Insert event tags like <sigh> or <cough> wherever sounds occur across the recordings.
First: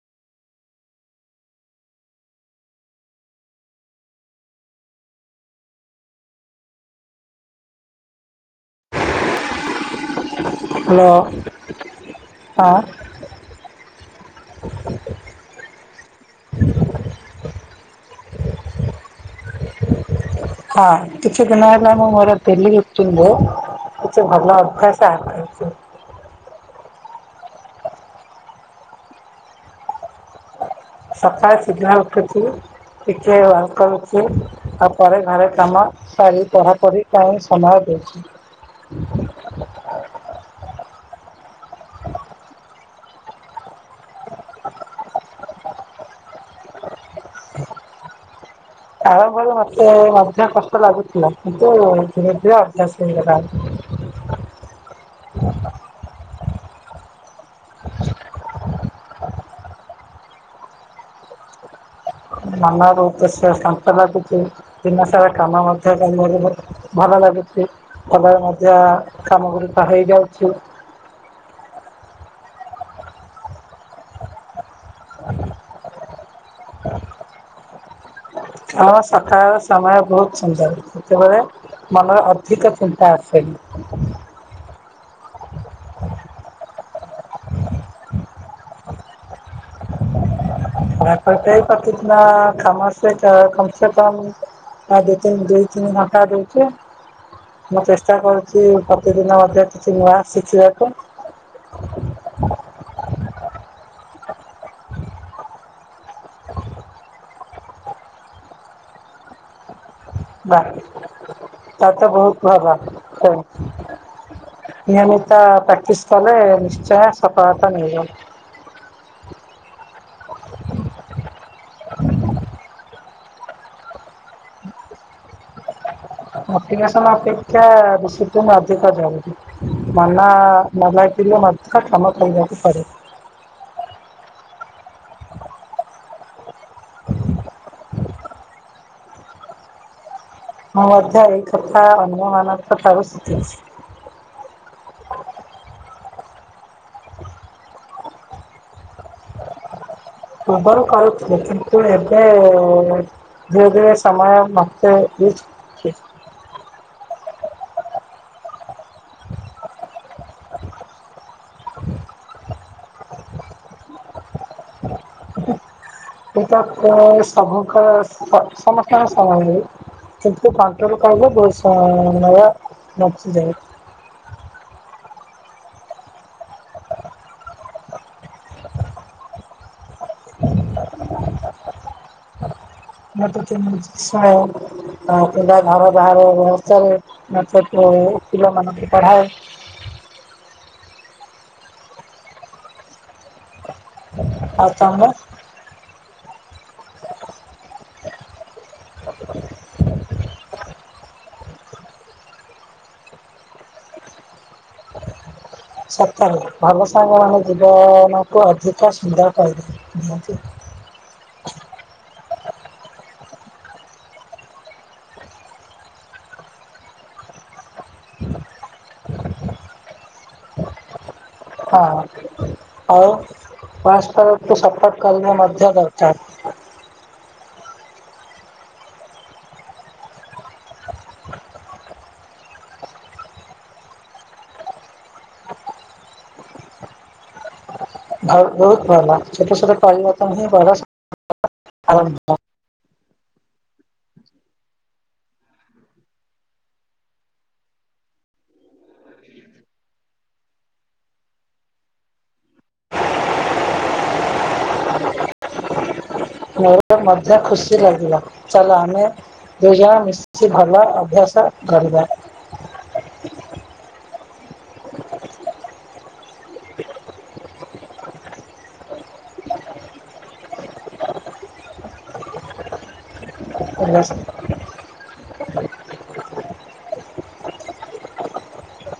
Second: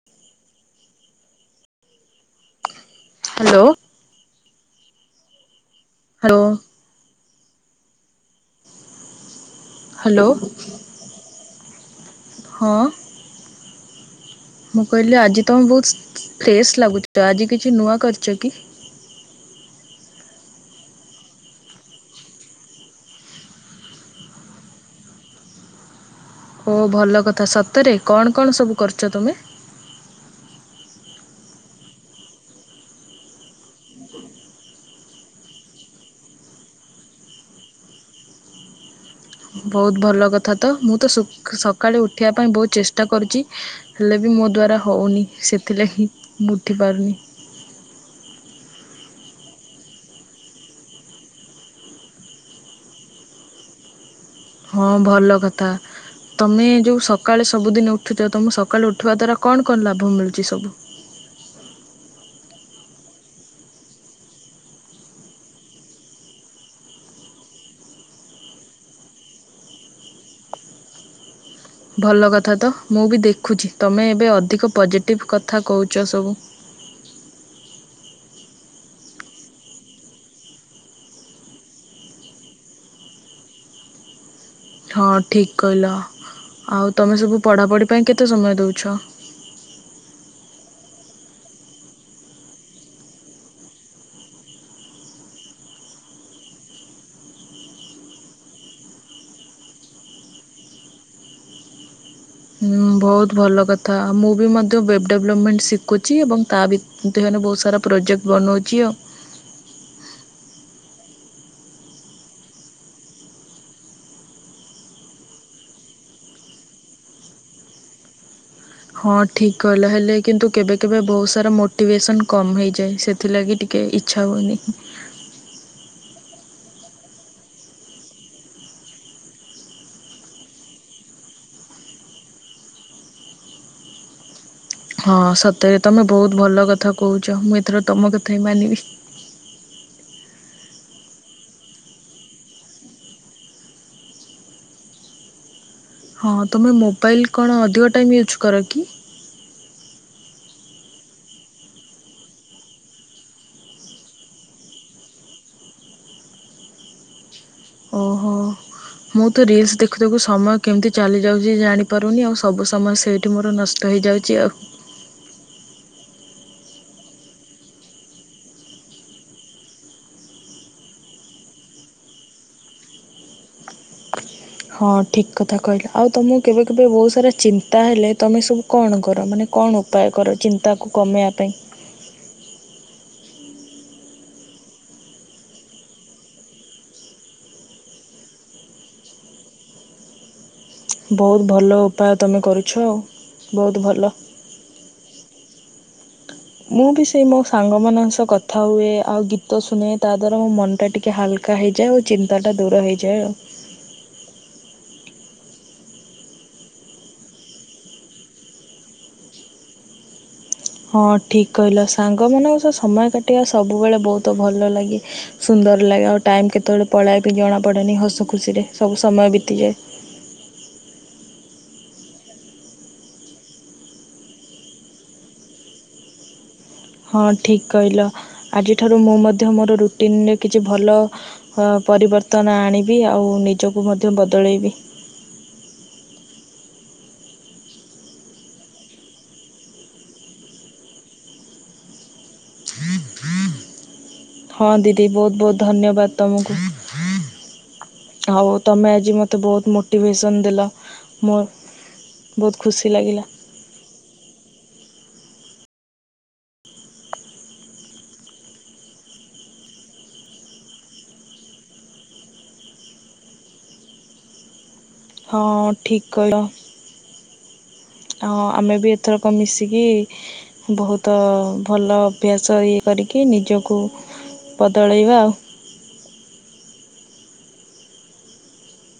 ?????????? Hello. Hello. Hello. Hello ହଁ। ମୁଁ କହିଲି ଆଜି ତୁମେ ବହୁତ ଫ୍ରେଶ ଲାଗୁଛ ଆଜି କିଛି ନୂଆ କରିଛ କି? ହଁ କିଛି ଦିନ ହେଲା ମୁଁ ମୋର ଡେଲି ରୋଟିନରେ କିଛି ଭଲ ଅଭ୍ୟାସ କରିଛି ହଉ ଭଲ କଥା ସତରେ କଣ କଣ ସବୁ କରୁଛ ତୁମେ? ସକାଳେ ଶୀଘ୍ର ଉଠୁଛିୁ ଟିକେ ୱାର୍କାଉଟ କରୁଛି ଆଉ ତାପରେ ଘର କାମ ଶାରି ପଢାପଢି ପାଇଁ ସମୟ ଦେଉଛି। ବହୁତ ଭଲ କଥା ତ ମୁଁ ତ ସକାଳୁ ଉଠିବା ପାଇଁ ବହୁତ ଚେଷ୍ଟା କରୁଛି। ହେଲେ ବି ମୋ ଦ୍ୱାରା ହଉନି ସେଥିଲାଗି ମୁଁ ଉଠିପାରୁନି। ଆରମ୍ଭରୁ ମତେ ମଧ୍ୟ କଷ୍ଟ ଲାଗୁଥିଲା କିନ୍ତୁ ଧୀରେ ଧୀରେ ଅଭ୍ୟାସ ହେଇଗଲା। ହଁ ଭଲ କଥା ତମେ ଯୋଉ ସକାଳେ ସବୁଦିନ ଉଠୁଛ ତମେ ସକାଳୁ ଉଠିବା ଦ୍ଵାରା କଣ କଣ ଲାଭ ମିଳୁଛି ସବୁ? ମନର ଉଦ୍ଦେଶ୍ୟ କିଛି ସନ୍ତକ କିଛି ଲାଗୁଛି ଦିନସାରା କାମ ମଧ୍ୟ ଭଲ ଲାଗୁଛି ଭଲରେ ମଧ୍ୟ କାମ ଗୁଡ଼ିକ ହେଇଯାଉଛି। ଭଲ କଥା ତ ମୁଁ ବି ଦେଖୁଛି ତମେ ଏବେ ଅଧିକ ପଜିଟିଭ୍ କଥା କହୁଛ ସବୁ। <unintelligible> କାରଣ ସକାଳର ସମୟ ବହୁତ ସୁନ୍ଦର ସେତେବେଳେ ମନରେ ଅଧିକ ଚିନ୍ତା ଆସେ। ହଁ ଠିକ କହିଲ ଆଉ ତମେ ସବୁ ପଢ଼ାପଢ଼ି ପାଇଁ କେତେ ସମୟ ଦେଉଛ? <inaudible> ପଢ଼ା ପଢି ପାଇଁ ପ୍ରତିଦିନ କାମର ସହିତ କମ ସେ କମ ଏଇ ଦି ଦିନ ଦୁଇ ତିନି ଘନଟା ଦଉଛି। ମୁଁ ଚେଷ୍ଟା କରୁଛି ପ୍ରତିଦିନ ମଧ୍ୟ କିଛି ନୂଆ ଶିଖିବାକୁ। ହୁଁ ବହୁତ ଭଲ କଥା ମୁଁ ବି ମଧ୍ୟ ୱେବ୍ ଡେଭଲପମେଣ୍ଟ ଶିଖୁଛି ଏବଂ ତା ଭିତରେ ତୁ ହୋନେ ବହୁତ ସାରା ପ୍ରୋଜେକ୍ଟ ବନଉଛି ଆଉ। ବା ତାହେଲେ ତ ବହୁତ ଭଲ। ନିୟମିତ ପ୍ରାକ୍ଟିସ କଲେ ନିଶ୍ଚୟ ସଫଳତା ମିଳିବ। ହଁ ଠିକ କହିଲ ହେଲେ କିନ୍ତୁ କେବେ କେବେ ବହୁତ ସାରା ମୋଟିଭେସନ କମ ହେଇଯାଏ ସେ ସେଥିଲାଗି ଟିକେ ଇଚ୍ଛା ହୁଏନି। ମୋଟିଭେସନ ଅପେକ୍ଷା ଡିସିପ୍ଲିନ୍ ଅଧିକ ଜରୁରୀ। ମନ ଭଲ ନ ଲାଗିଲେ ମଧ୍ୟ କର୍ମ କରିବାକୁ ପଡେ। ହଁ ସତେରେ ତମେ ବହୁତ ଭଲ କଥା କହୁଛ ମୁଁ ଏଥର ତମ କଥା ହିଁ ମାନିବି। ମୁଁ ମଧ୍ୟ ଏଇ କଥା ଅନ୍ୟମାନଙ୍କ ଠାରୁ ଶିଖିଛି। ହଁ ତୁମେ ମୋବାଇଲ୍ କଣ ଅଧିକ ଟାଇମ୍ ୟୁଜ୍ କର କି? ପୂର୍ବରୁ କରୁଥିଲି କିନ୍ତୁ ଏବେ ଧିରେ ଧୀରେ ସମୟ ମତେ ଓହୋ। ମୁଁ ତ ରିଲସ ଦେଖୁିଦେଖୁ ସମୟ କେମିତି ଚାଲି ଯାଉଛି ଜାଣିପାରୁନି ଆଉ ସବୁ ସମୟ ସେଇଠ ଠି ମୋର ନଷ୍ଟ ହେଇଯାଉଛି ଆଉ। <unintelligible> କିନ୍ତ କଣ୍ଟ୍ରୋଲ କଲେ ବହୁତ ସମୟ ବଞ୍ଚିଯାଏ। ହଁ ଠିକ୍ କଥା କହିଲା ଆଉ ତମକୁ କେବେ କେବେ ବହୁତ ସାରା ଚିନ୍ତା ତାହେଲେ ତୁମେ ସବୁ କଣ କର ମାନେ କଣ ଉପାୟ କର ଚିନ୍ତାକୁ କମେଇବା ପାଇଁ? <unintelligible> ପା ଘର ବାହାରେ ଚାଲେ ନାଚେ ପିଲମାନଙ୍କୁ ପଢ଼ାଏ। ବହୁତ ଭଲ ଉପାୟ ତୁମେ କରୁଛ ଆଉ ବହୁତ ଭଲ। ଆଉ ତମେ? ମୁଁ ବି ସେଇ ମୋ ସାଙ୍ଗମାନଙ୍କ ସହ କଥା ହୁଏ ଆଉ ଗୀତ ଶୁଣେ ତା ଦ୍ଵାରା ମୋ ମନ ଟା ଟିକେ ଟିକେ ହାଲକା ହେଇଯାଏ ଆଉ ଚିନ୍ତା ଟା ଦୂର ହେଇଯାଏ ଆଉ। ସତ ଭଲ ସାଙ୍ଗ ମାନେ ଜୀବନକୁ ଅଧିକ ସୁନ୍ଦର କରିଦିଅନ୍ତି। ହଁ ଠିକ କହିଲ ସାଙ୍ଗ ମାନଙ୍କ ସହ ସମୟ କାଟିବା ସବୁବେଳେ ବହୁତ ଭଲ ଲାଗେ। ସୁନ୍ଦର ଲାଗେ ଆଉ ଟାଇମ୍ କେତେବେଳେ ପଳାଇବା ବି ଜଣାପଡ଼େନି ହସ ଖୁସିରେ ସବୁ ସମୟ ବିତିଯାଏ। <unintelligible> <unintelligible> ହଁ ଠିକ୍ କହିଲ ଆଜିଠାରୁ ମୁଁ ମଧ୍ୟ ମୋର ରୁଟିନରେ କିଛି ଭଲ ପରିବର୍ତ୍ତନ ଆଣିବି ଆଉ ନିଜକୁ ମଧ୍ୟ ବଦଳେଇବି। <unintelligible> ହଁ ଦିଦି ବହୁତ ବହୁତ ଧନ୍ୟବାଦ ତମକୁ। ଆଉ ତମେ ଆଜି ମତେ ବହୁତ ମୋଟିଭେସନ ଦେଲ ମୋ ବହୁତ ଖୁସି ଲାଗିଲା। ମୋ ମଧ୍ୟ ଖୁସି ଲାଗିଲା ଚାଲ ଆମେ ଦୁଇ ଜଣ ମିଶିକି ଭଲ ଅଭ୍ୟାସ କରିବା। ହଁ ଠିକ କହିଲ। ଆଉ ଆମେ ବି ଏଥରକ ମିଶିକି ବହୁତ ଭଲ ଅଭ୍ୟାସ ଇ କରିକି ନିଜକୁ ବଦଳାଇବା ଆଉ।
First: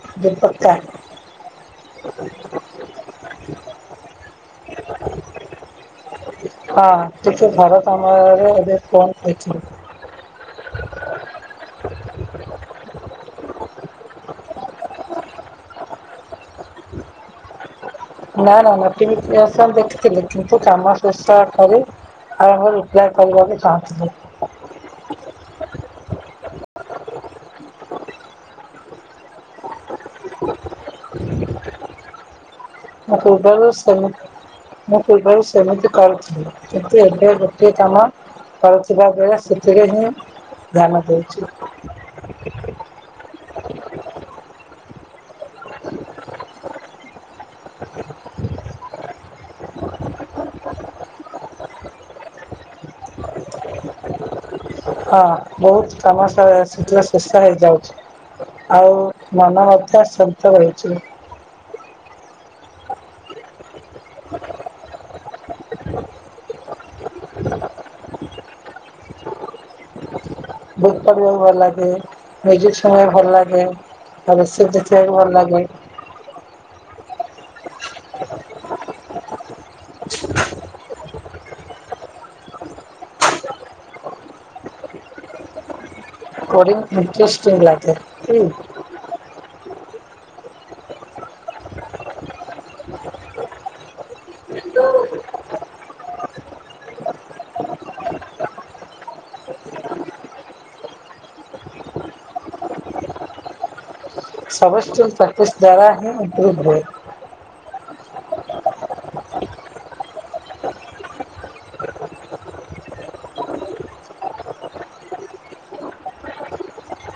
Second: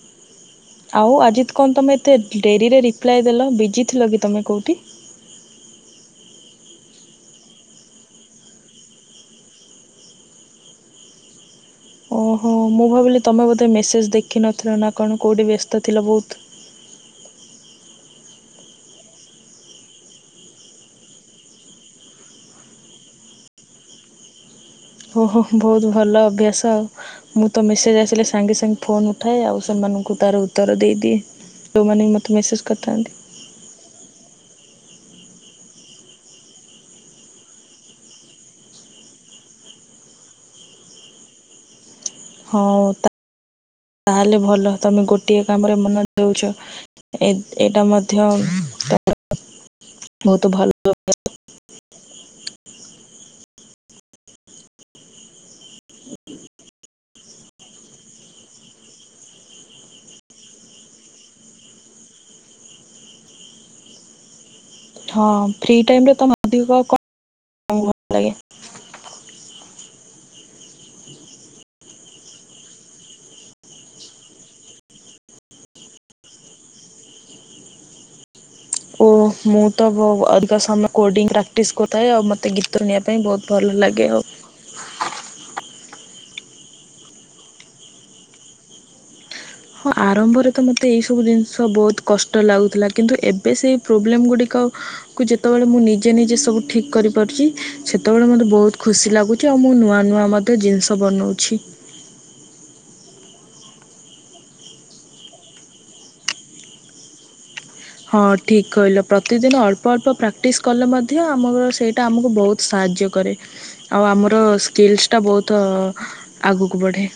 <unintelligible> ଆଉ ଆଜିତ କଣ ତୁମେ ଏତେ ଡେରିରେ ରିପ୍ଲାଏ ଦେଲ ବିଜି ଥିଲ କି ତୁମେ କେଉଁଠି? <unintelligible> ଓହୋ ମୁଁ ଭାବିଲି ତମେ ବୋଧେ ମେସେଞ୍ଜ ଦେଖିନଥିଲ ନାକଣ କେଉଠି ବ୍ୟସ୍ତ ଥିଲା ବହୁତ୍। ନା ନା ନା ତିନି ପ୍ଲସ୍ ଦେଖିଥିଲେ କିନ୍ତୁ କାମ ଶେଷଠାରେ ଆଉ ମୁଁ ରିପ୍ଲାଏ କରିବାକୁ ଚାହୁଁଥିଲୁ। ଓହୋ ବହୁତ୍ ଭଲ ଅଭ୍ୟାସ। ମୁତ ମେସେଞ୍ଜ ଆସିଲେ ସାଙ୍ଗେ ସାଙ୍ଗେ ଫୋନ୍ ଉଠାଏ ଆଉ ସେମାନଙ୍କୁ ତାର ଉତ୍ତର ଦେଇଦିଏ। ଯୋଉ ମାନେହି ମତେ ମେସେଞ୍ଜ କରିଥାନ୍ତି। <unintelligible> ମୁଁ ପୂର୍ବେରୁ ସେମିତି କରୁଥିଲି କିନ୍ତୁ ଏବେ ଗୋଟିଏ କାମ କରଥିବା ବେଳେ ସେଥିରେହି ଧ୍ୟାନ ଦଉଚି। ହୋଉ ତା ତାହେଲେ ଭଲ ତମେ ଗୋଟିଏ କାମରେ ମନ ଦେଉଛ। ଏ ଏଇଟା ମଧ୍ୟ ବହୁତ ଭଲ ହଁ ବହୁତ୍ କାମସ ସିଚୁଏ ପ୍ରେସର୍ ହେଇଯାଉଛି ଆଉ ମନ ମଧ୍ୟ ଶାନ୍ତ ରହିଚି। ହଁ ଫ୍ରି ଟାଇମରେ ତମେ ଅଧିକ କଣ କାମ ଭଲ ଲାଗେ। ବୁକ୍ ପଢ଼ିବାକୁ ଭଲ ଲାଗେ ମ୍ୟୁଜିକ୍ ଶୁଣିବାକୁ ଭଲ ଲାଗେ ତା ରେସିପି ଦେଖିବାକୁ ଭଲ ଲାଗେ। ଓ ମୁଁ ତ ଅଧିକା ସମୟ କୋଡ଼ିଙ୍ଗ ପ୍ରାକ୍ଟିସ୍ କରିଥାଏ ଆଉ ମୋତେ ଗୀତ ଶୁଣିବା ପାଇଁ ବହୁତ୍ ଭଲ ଲାଗେ ଆଉ କୋରିଙ୍ଗି ଇଷ୍ଟ୍ରେଷ୍ଟିକ୍ ଲାଗେନି ହୁଁ। ହଁ ଆରମ୍ଭରେତ ମୋତେ ଏଇସବୁ ଜିନିଷ ବହୁତ୍ କଷ୍ଟ ଲାଗୁଥିଲା କିନ୍ତୁ ଏବେ ସେଇ ପ୍ରୋବ୍ଲେମ୍ ଗୁଡ଼ିକ କୁ ଯେତେବେଳେ ମୁଁ ନିଜେ ନିଜେ ସବୁ ଠିକ୍ କରିପାରୁଚି ସେତେବେଳେ ମୋତେ ବହୁତ୍ ଖୁସି ଲାଗୁ ଚି ଆଉମୁ ନୂଆ ନୂଆ ମଧ୍ୟ୍ୟ ଜିନିଷ ବନଉଛି। ସମସ୍ତଙ୍କୁ ପ୍ରେକ୍ଟିସ୍ ଦ୍ଵାରାହି ଇମ୍ପ୍ରୋଭେ ରୁହେ। ହଁ ଠିକ୍ କହିଲ ପ୍ରତିଦିନ ଅଳ୍ପ ଅଳ୍ପ ପ୍ରାକ୍ଟିସ୍ କଲେ ମଧ୍ୟ ଆମର ସେଇଟା ଆମକୁ ବହୁତ୍ ସାହାଯ୍ୟ କରେ ଆଉ ଆମର ସ୍କିଲ୍ସଟା ବହୁତ ଆଗକୁ ବଢ଼େ।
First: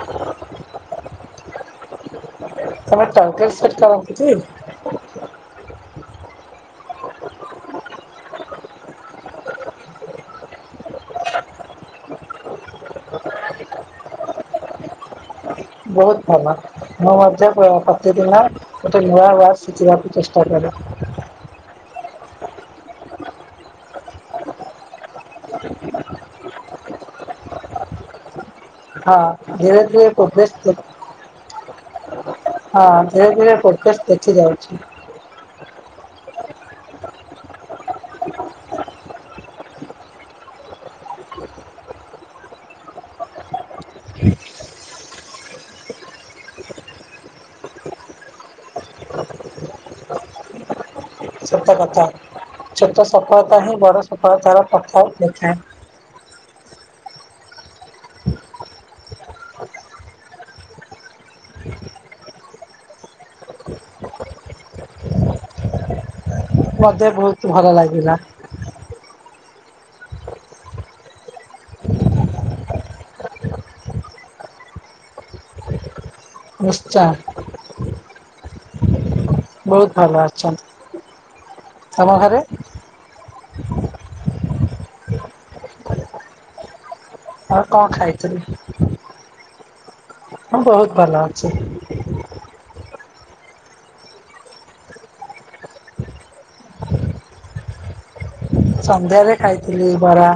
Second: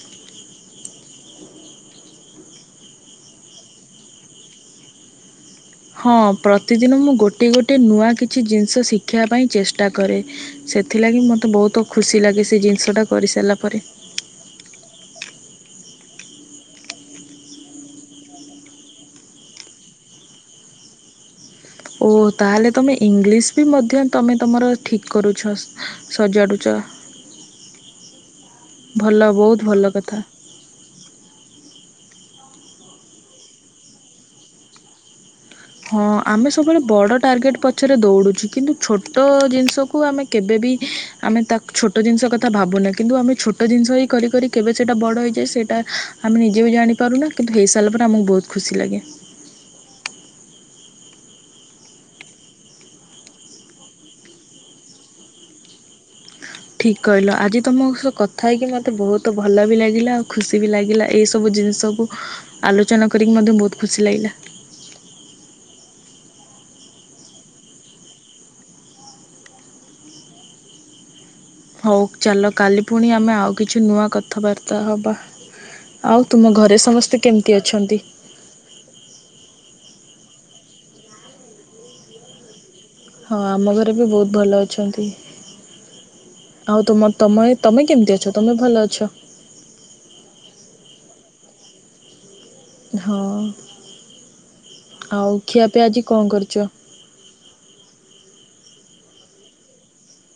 <unintelligible> ହଁ ପ୍ରତିଦିନ ମୁଁ ଗୋଟେ ଗୋଟେ ନୂଆ କିଛି ଜିନିଷ ଶିଖିବା ପାଇଁ ଚେଷ୍ଟା କରେ। ସେଥିଲାଗି ମୋତେ ବହୁତ୍ ଖୁସି ଲାଗେସେ ଜିନିଷଟା କରିସାରିଲା ପରେ। ବହୁତ୍ ଭଲ। ମୁଁ ମଧ୍ୟ ପ୍ର ପ୍ରତିଦିନ ଗୋଟେ ନୂଆ ଶିଖିବାକୁ ଚେଷ୍ଟା କରେ। ଓହୋ ତାହେଲେ ତମେ ଇଂଲିଶବି ମଧ୍ୟ ତମେ ତମର ଠିକ୍ କରୁଛ? ସଜାଡ଼ୁଚ। ହଁ ବହୁତ ଭଲ ଧ କଥା। <unintelligible> ହଁ ଧୀରେ ଧୀରେ ଫୋକସ୍ ଦେଖିଯାଉଚି। ହଁ ଆମେ ସବୁବେଳେ ବଡ଼ ଟାର୍ଗେଟ୍ ପଛରେ ଦୌଡ଼ୁଚି, କିନ୍ତୁ ଛୋଟ ଜିନିଷକୁ ଆମେ କେବେବି ଆମେ ତାକୁ ଛୋଟ ଜିନିଷ କଥା ଭାବୁନେ କିନ୍ତୁ ଆମେ ଛୋଟ ଜିନିଷ ହିଁ କରି କରି କେବେ ସେଇଟା ବଡ଼ ହେଇଯାଏ, ସେଇଟା ଆମେ ନିଜେବି ଜାଣିପାରୁନା କିନ୍ତୁ ହେଇସାରିଲା ପରେ ଆମକୁ ବହୁତ୍ ଖୁସି ଲାଗେ। ସତ କଥା ଛୋଟ ସଫଳତା ହିଁ ବଡ଼ ସଫଳତାର ପ୍ରଥ ଦେଖାଏ। ଠିକ୍ କହିଲ, ଆଜି ତୁମ ସହ କଥା ହେଇକି ମୋତେ ବହୁତ୍ ଭଲବି ଲାଗିଲା, ଆଉ ଖୁସିବି ଲାଗିଲା ଏଇସବୁ ଏଇସବୁ ଜିନିଷ୍ ସବୁ ଆଲୋଚନା କରିକି ମଧ୍ୟ ବହୁତ୍ ଖୁସି ଲାଗିଲା। ମତେ ବହୁତ୍ ଭଲ ଲାଗିଲା। ହଉ ଚାଲ କାଲି ଫୁଣି ଆମେ ଆଉ କିଛି ନୂଆ କଥାବାର୍ତ୍ତା ହବା। ଆଉ ତୁମ ଘରେ ନିଶ୍ଚୟ ସମସ୍ତେ କେମିତି ଅଛନ୍ତି? ବହୁତ୍ ଭଲ ଅଛନ୍ତି, ତମ ଘରେ? ହଁ ଆମ ଘରେବି ବହୁତ୍ ଭଲ ଅଛନ୍ତି। ଆଉ ତମ ତମଏ ଆଉ କଣ ତମେ କେମିତି ଅଛ ଖାଇଥିଲେ? ତମେ ଭଲ ଅଛ? ହଁ ବହୁତ୍ ଭଲ ଅଛି। ହଁ ଆଉ ଖିଆ ପିଆ ଆଜି କଁ କରିଚ? ସନ୍ଧ୍ୟାରେ ଖାଇଥିଲି ବରା।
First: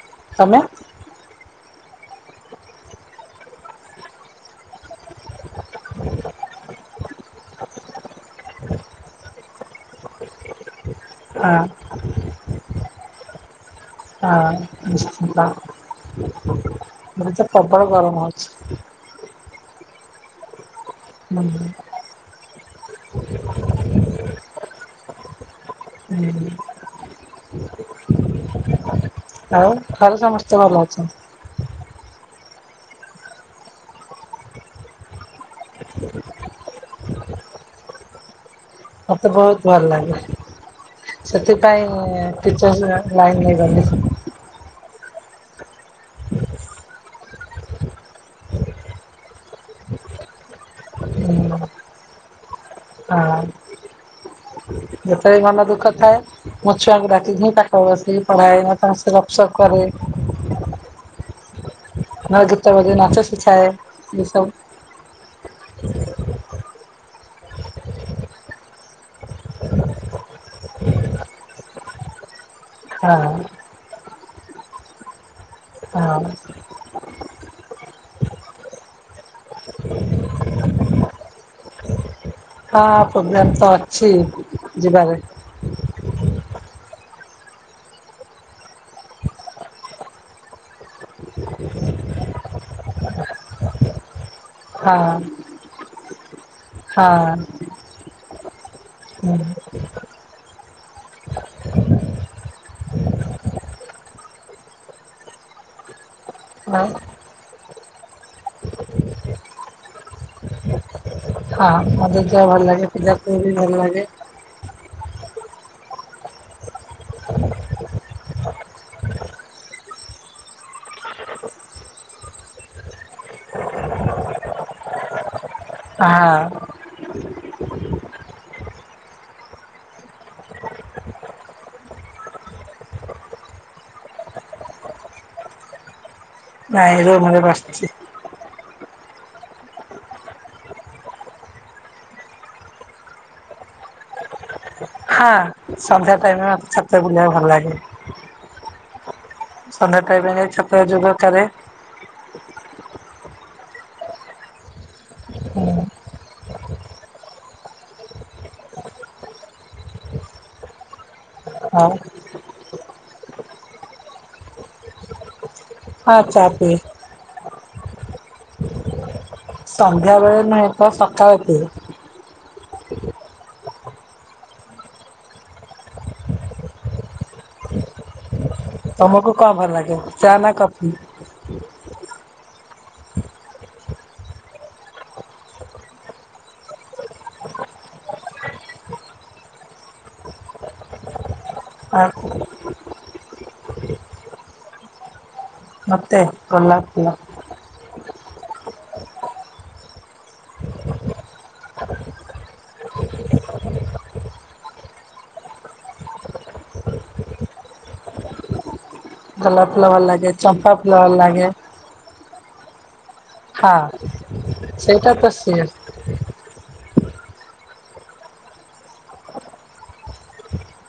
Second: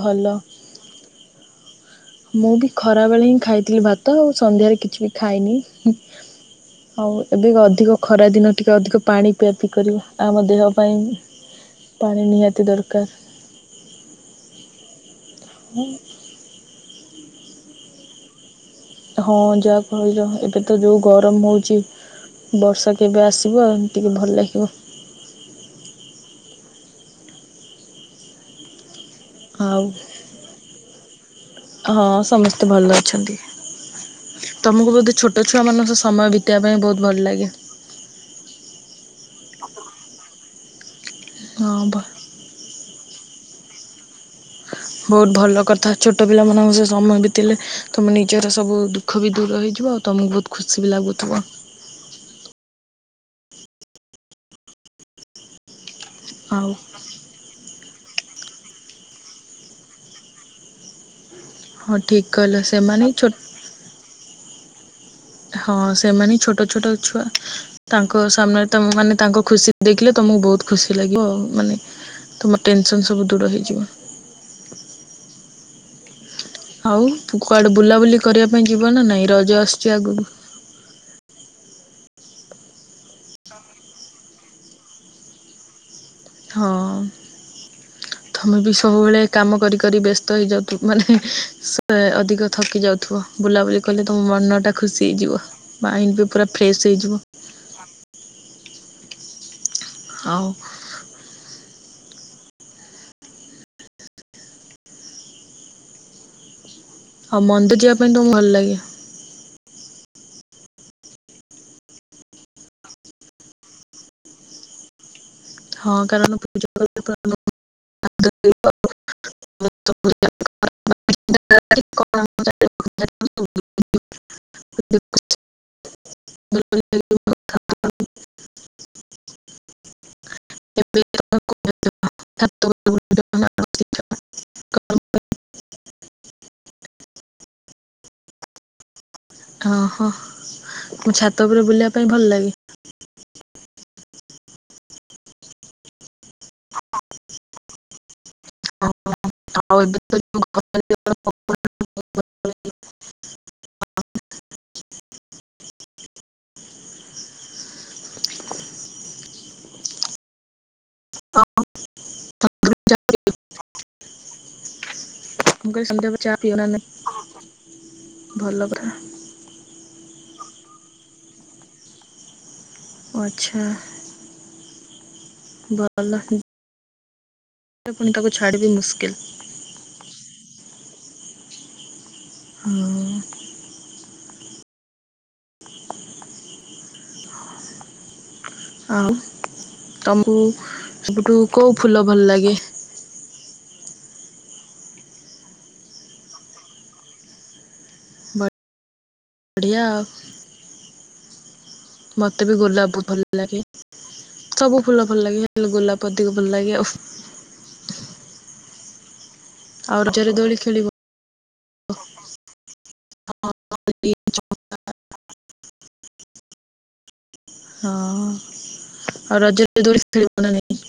ଭଲ। ତମେ? ମୁବି ଖରା ବେଳେହି ଖାଇଥିଲି ଭାତ ଆଉ ସନ୍ଧ୍ୟାରେ କିଛିବି ଖାଇନି ହିଁ। <inaudible> ହଉ ଟିକେ ଅଧିକ ଖରାଦିନ ଟିକେ ଅଧିକ ପାଣି ପିଆ ପିଇ କରିବ। ଆମ ଦେହ ପାଇଁ ହଁ ପାଣି ନିହାତି ଦରକାର। ହଁ ନିଶ୍ଚିତ। ଏବେତ ପ୍ରବଳ ଗରମ ହଉଚି। ହଁ ଯାହା କହିଲ ଏବେ ତ ଯୋଉ ଗରମ ହଉଚି। ହୁଁ ବର୍ଷା କେବେ ଆସିବ ଟିକେ ଭଲ ଲାଗିବ। ହୁଁ। ଆଉ ଘରେ ସମସ୍ତେ ଭଲ ଅଛନ୍ତି? ହଁ ସମସ୍ତେ ଭଲ ଅଛନ୍ତି। ତମକୁ ବୋଧେ ଛୋଟ ଛୁଆ ମାନଙ୍କ ସମୟ ବିତାଇବା ପାଇଁ ବହୁତ୍ ଭଲ ଲାଗେ? ମତେ ବହୁତ୍ ଭଲ ଲାଗେ, ହଁ ଭ ସେଥିପାଇଁ ଟିଚରର୍ସ ଲାଇନ୍ ରେ ଗଲି। ବହୁତ ଭଲ କଥା। ଛୋଟ ପିଲାମାନଙ୍କ ସହ ସମୟ ବିତେଇଲେ ତମ ନିଜର ସବୁ ଦୁଖ୍ ଖ ବି ଦୂର ହେଇଯିବ ଆଉ ତମକୁ ବହୁତ୍ ଖୁସି ବି ଲାଗୁଥିବ। ଆ ଯେତେବେଳେ ମନ ଦୁଃଖ ଥାଏ ଆଉ ମୁଁ ଛୁଆଙ୍କୁ ଡାକିଥାଏ। ମୁ ପା ଠ ବସିକି ପଢାଏ। ତାଙ୍କ ସହ ଗପ ସପ କରେ। ହଁ ଠିକ୍ ନହେଲେ କହିଲ। ଗୀତ ବଜେଇ ସେମାନେ ନାଚ ଛୋଟ-୍- ଶିଖାଏ ଏସବୁ ହଁ ସେମାନେ ହିଁ ଛୋଟ ଛୋଟ ଛୁଆ। ତାଙ୍କ ସାମ୍ନାରେ ତମ ମାନେ ତାଙ୍କ ଖୁସି ଦେଖିଲେ ତମକୁ ବହୁତ୍ ଖୁସି ଲାଗିବ ଆଉ ମାନେ ତମ ଟେନସନ୍ ହଁ ସବୁ ଦୂର ହେଇଯିବ। ହଁ। ଆଉୁ କୁଆଡେ ବୁଲାବୁଲି କରିବା ପାଇଁ ଯିବ ନା ନାଇଁ ରଜ ଆସୁଚି ଆଗକୁ? ହଁ ପୋଗ୍ରାମ ତ ଅଛି ଯିବାର। ହଁ। ତମେ ବି ସବୁବେଳେ କାମ କରି କରି ବ୍ୟସ୍ତ ହୋଇଯାଉଥିବ ମାନେ ହେ ଅଧିକ ଥକି ଯାଉଥିବ। ବୁଲାବୁଲି କଲେ ତମ ମନଟା ହଁ ଖୁସି ହେଇଯିବ। ମାଇଣ୍ଡ ବି ପୁରା ଫ୍ରେସ୍ ହଁ ହେଇଯିବ। ହୁଁ। ଆଉ ଆଉ ଆଉ ମନ୍ଦିର୍ ଯିବା ପାଇଁ ତମକୁ ଭଲ ଲାଗେ? ହଁ ମନ୍ଦିର ଯିବାକୁ ଭଲ ଲାଗେ। ପିଲା ପିଲି ବି ଭଲ ଲାଗେ। ହଁ କାରଣ <unintelligible> <unintelligible> <unintelligible> ହଁ। <unintelligible> <unintelligible> ନାଇଁ ରୁମ ରେ ବସିଚି। ଅ ହଁ ମୁଁ ଛାତ ଉପରେ ବୁଲିବା ପାଇଁ ଭଲ ଲାଗେ। ହଁ ସନ୍ଧ୍ୟା ଟାଇମରେ ଛାତ ବୁଲିବାକୁ ଭଲ ଲାଗେ। ଆଉ ଏବେ ସନ୍ଧ୍ୟା ତ ଟାଇମ ଯୋଉ ମୁଁ ଯାଇ ଛତ କହିଲି ଯୋଗ କରେ। ହୁଁ ହଁ <unintelligible> ମୁଁ ଆଉ କହିଲି ହଁ ସନ୍ଧ୍ୟାକୁ ଚା ପିଉନା ପିଏ। ନା ନାଇଁ? ଭଲ ପରା ସଂନ୍ଧ୍ୟାବେଳେ ନୁହ ତ ସକାଳେ ପିଏ। ଆଛା ଭଲ। ପୁଣି ତାକୁ ଛାଡ଼ିବି ମୁ ତମକୁ କଣ ଭଲ ଲାଗେ ଚା ନା କଫି? ହୁଁ। ଆଉ ତମକୁ ସବୁଠୁ କୋଉ ଆ ଫୁଲ ଭଲ ଲାଗେ? ମତେ କଲାକଲା। ବଢ଼ିଆ। ମୋତେ ବି ଗୁଲା ବହୁତ ଭଲ ଲାଗେ। ସବୁ ଫୁଲ ଭଲ ଲାଗେ ଗୋଲାପ ଅଧିକ ଭଲ ଲାଗେ ଆଉ। ଗୋଲାଫ ଫୁଲ ଆଉ ଭଲ ରଜରେ ଲାଗେ। ଦୋଳି ଚମ୍ପା ଖେଳିବ ଫୁଲ ଭଲ ଲାଗେ। ହଁ ସେଇଟା ତ ସିଏ। ହଁ ଆଉ ରଜରେ <unintelligible> ଖେଳିବ ନା ନାଇ?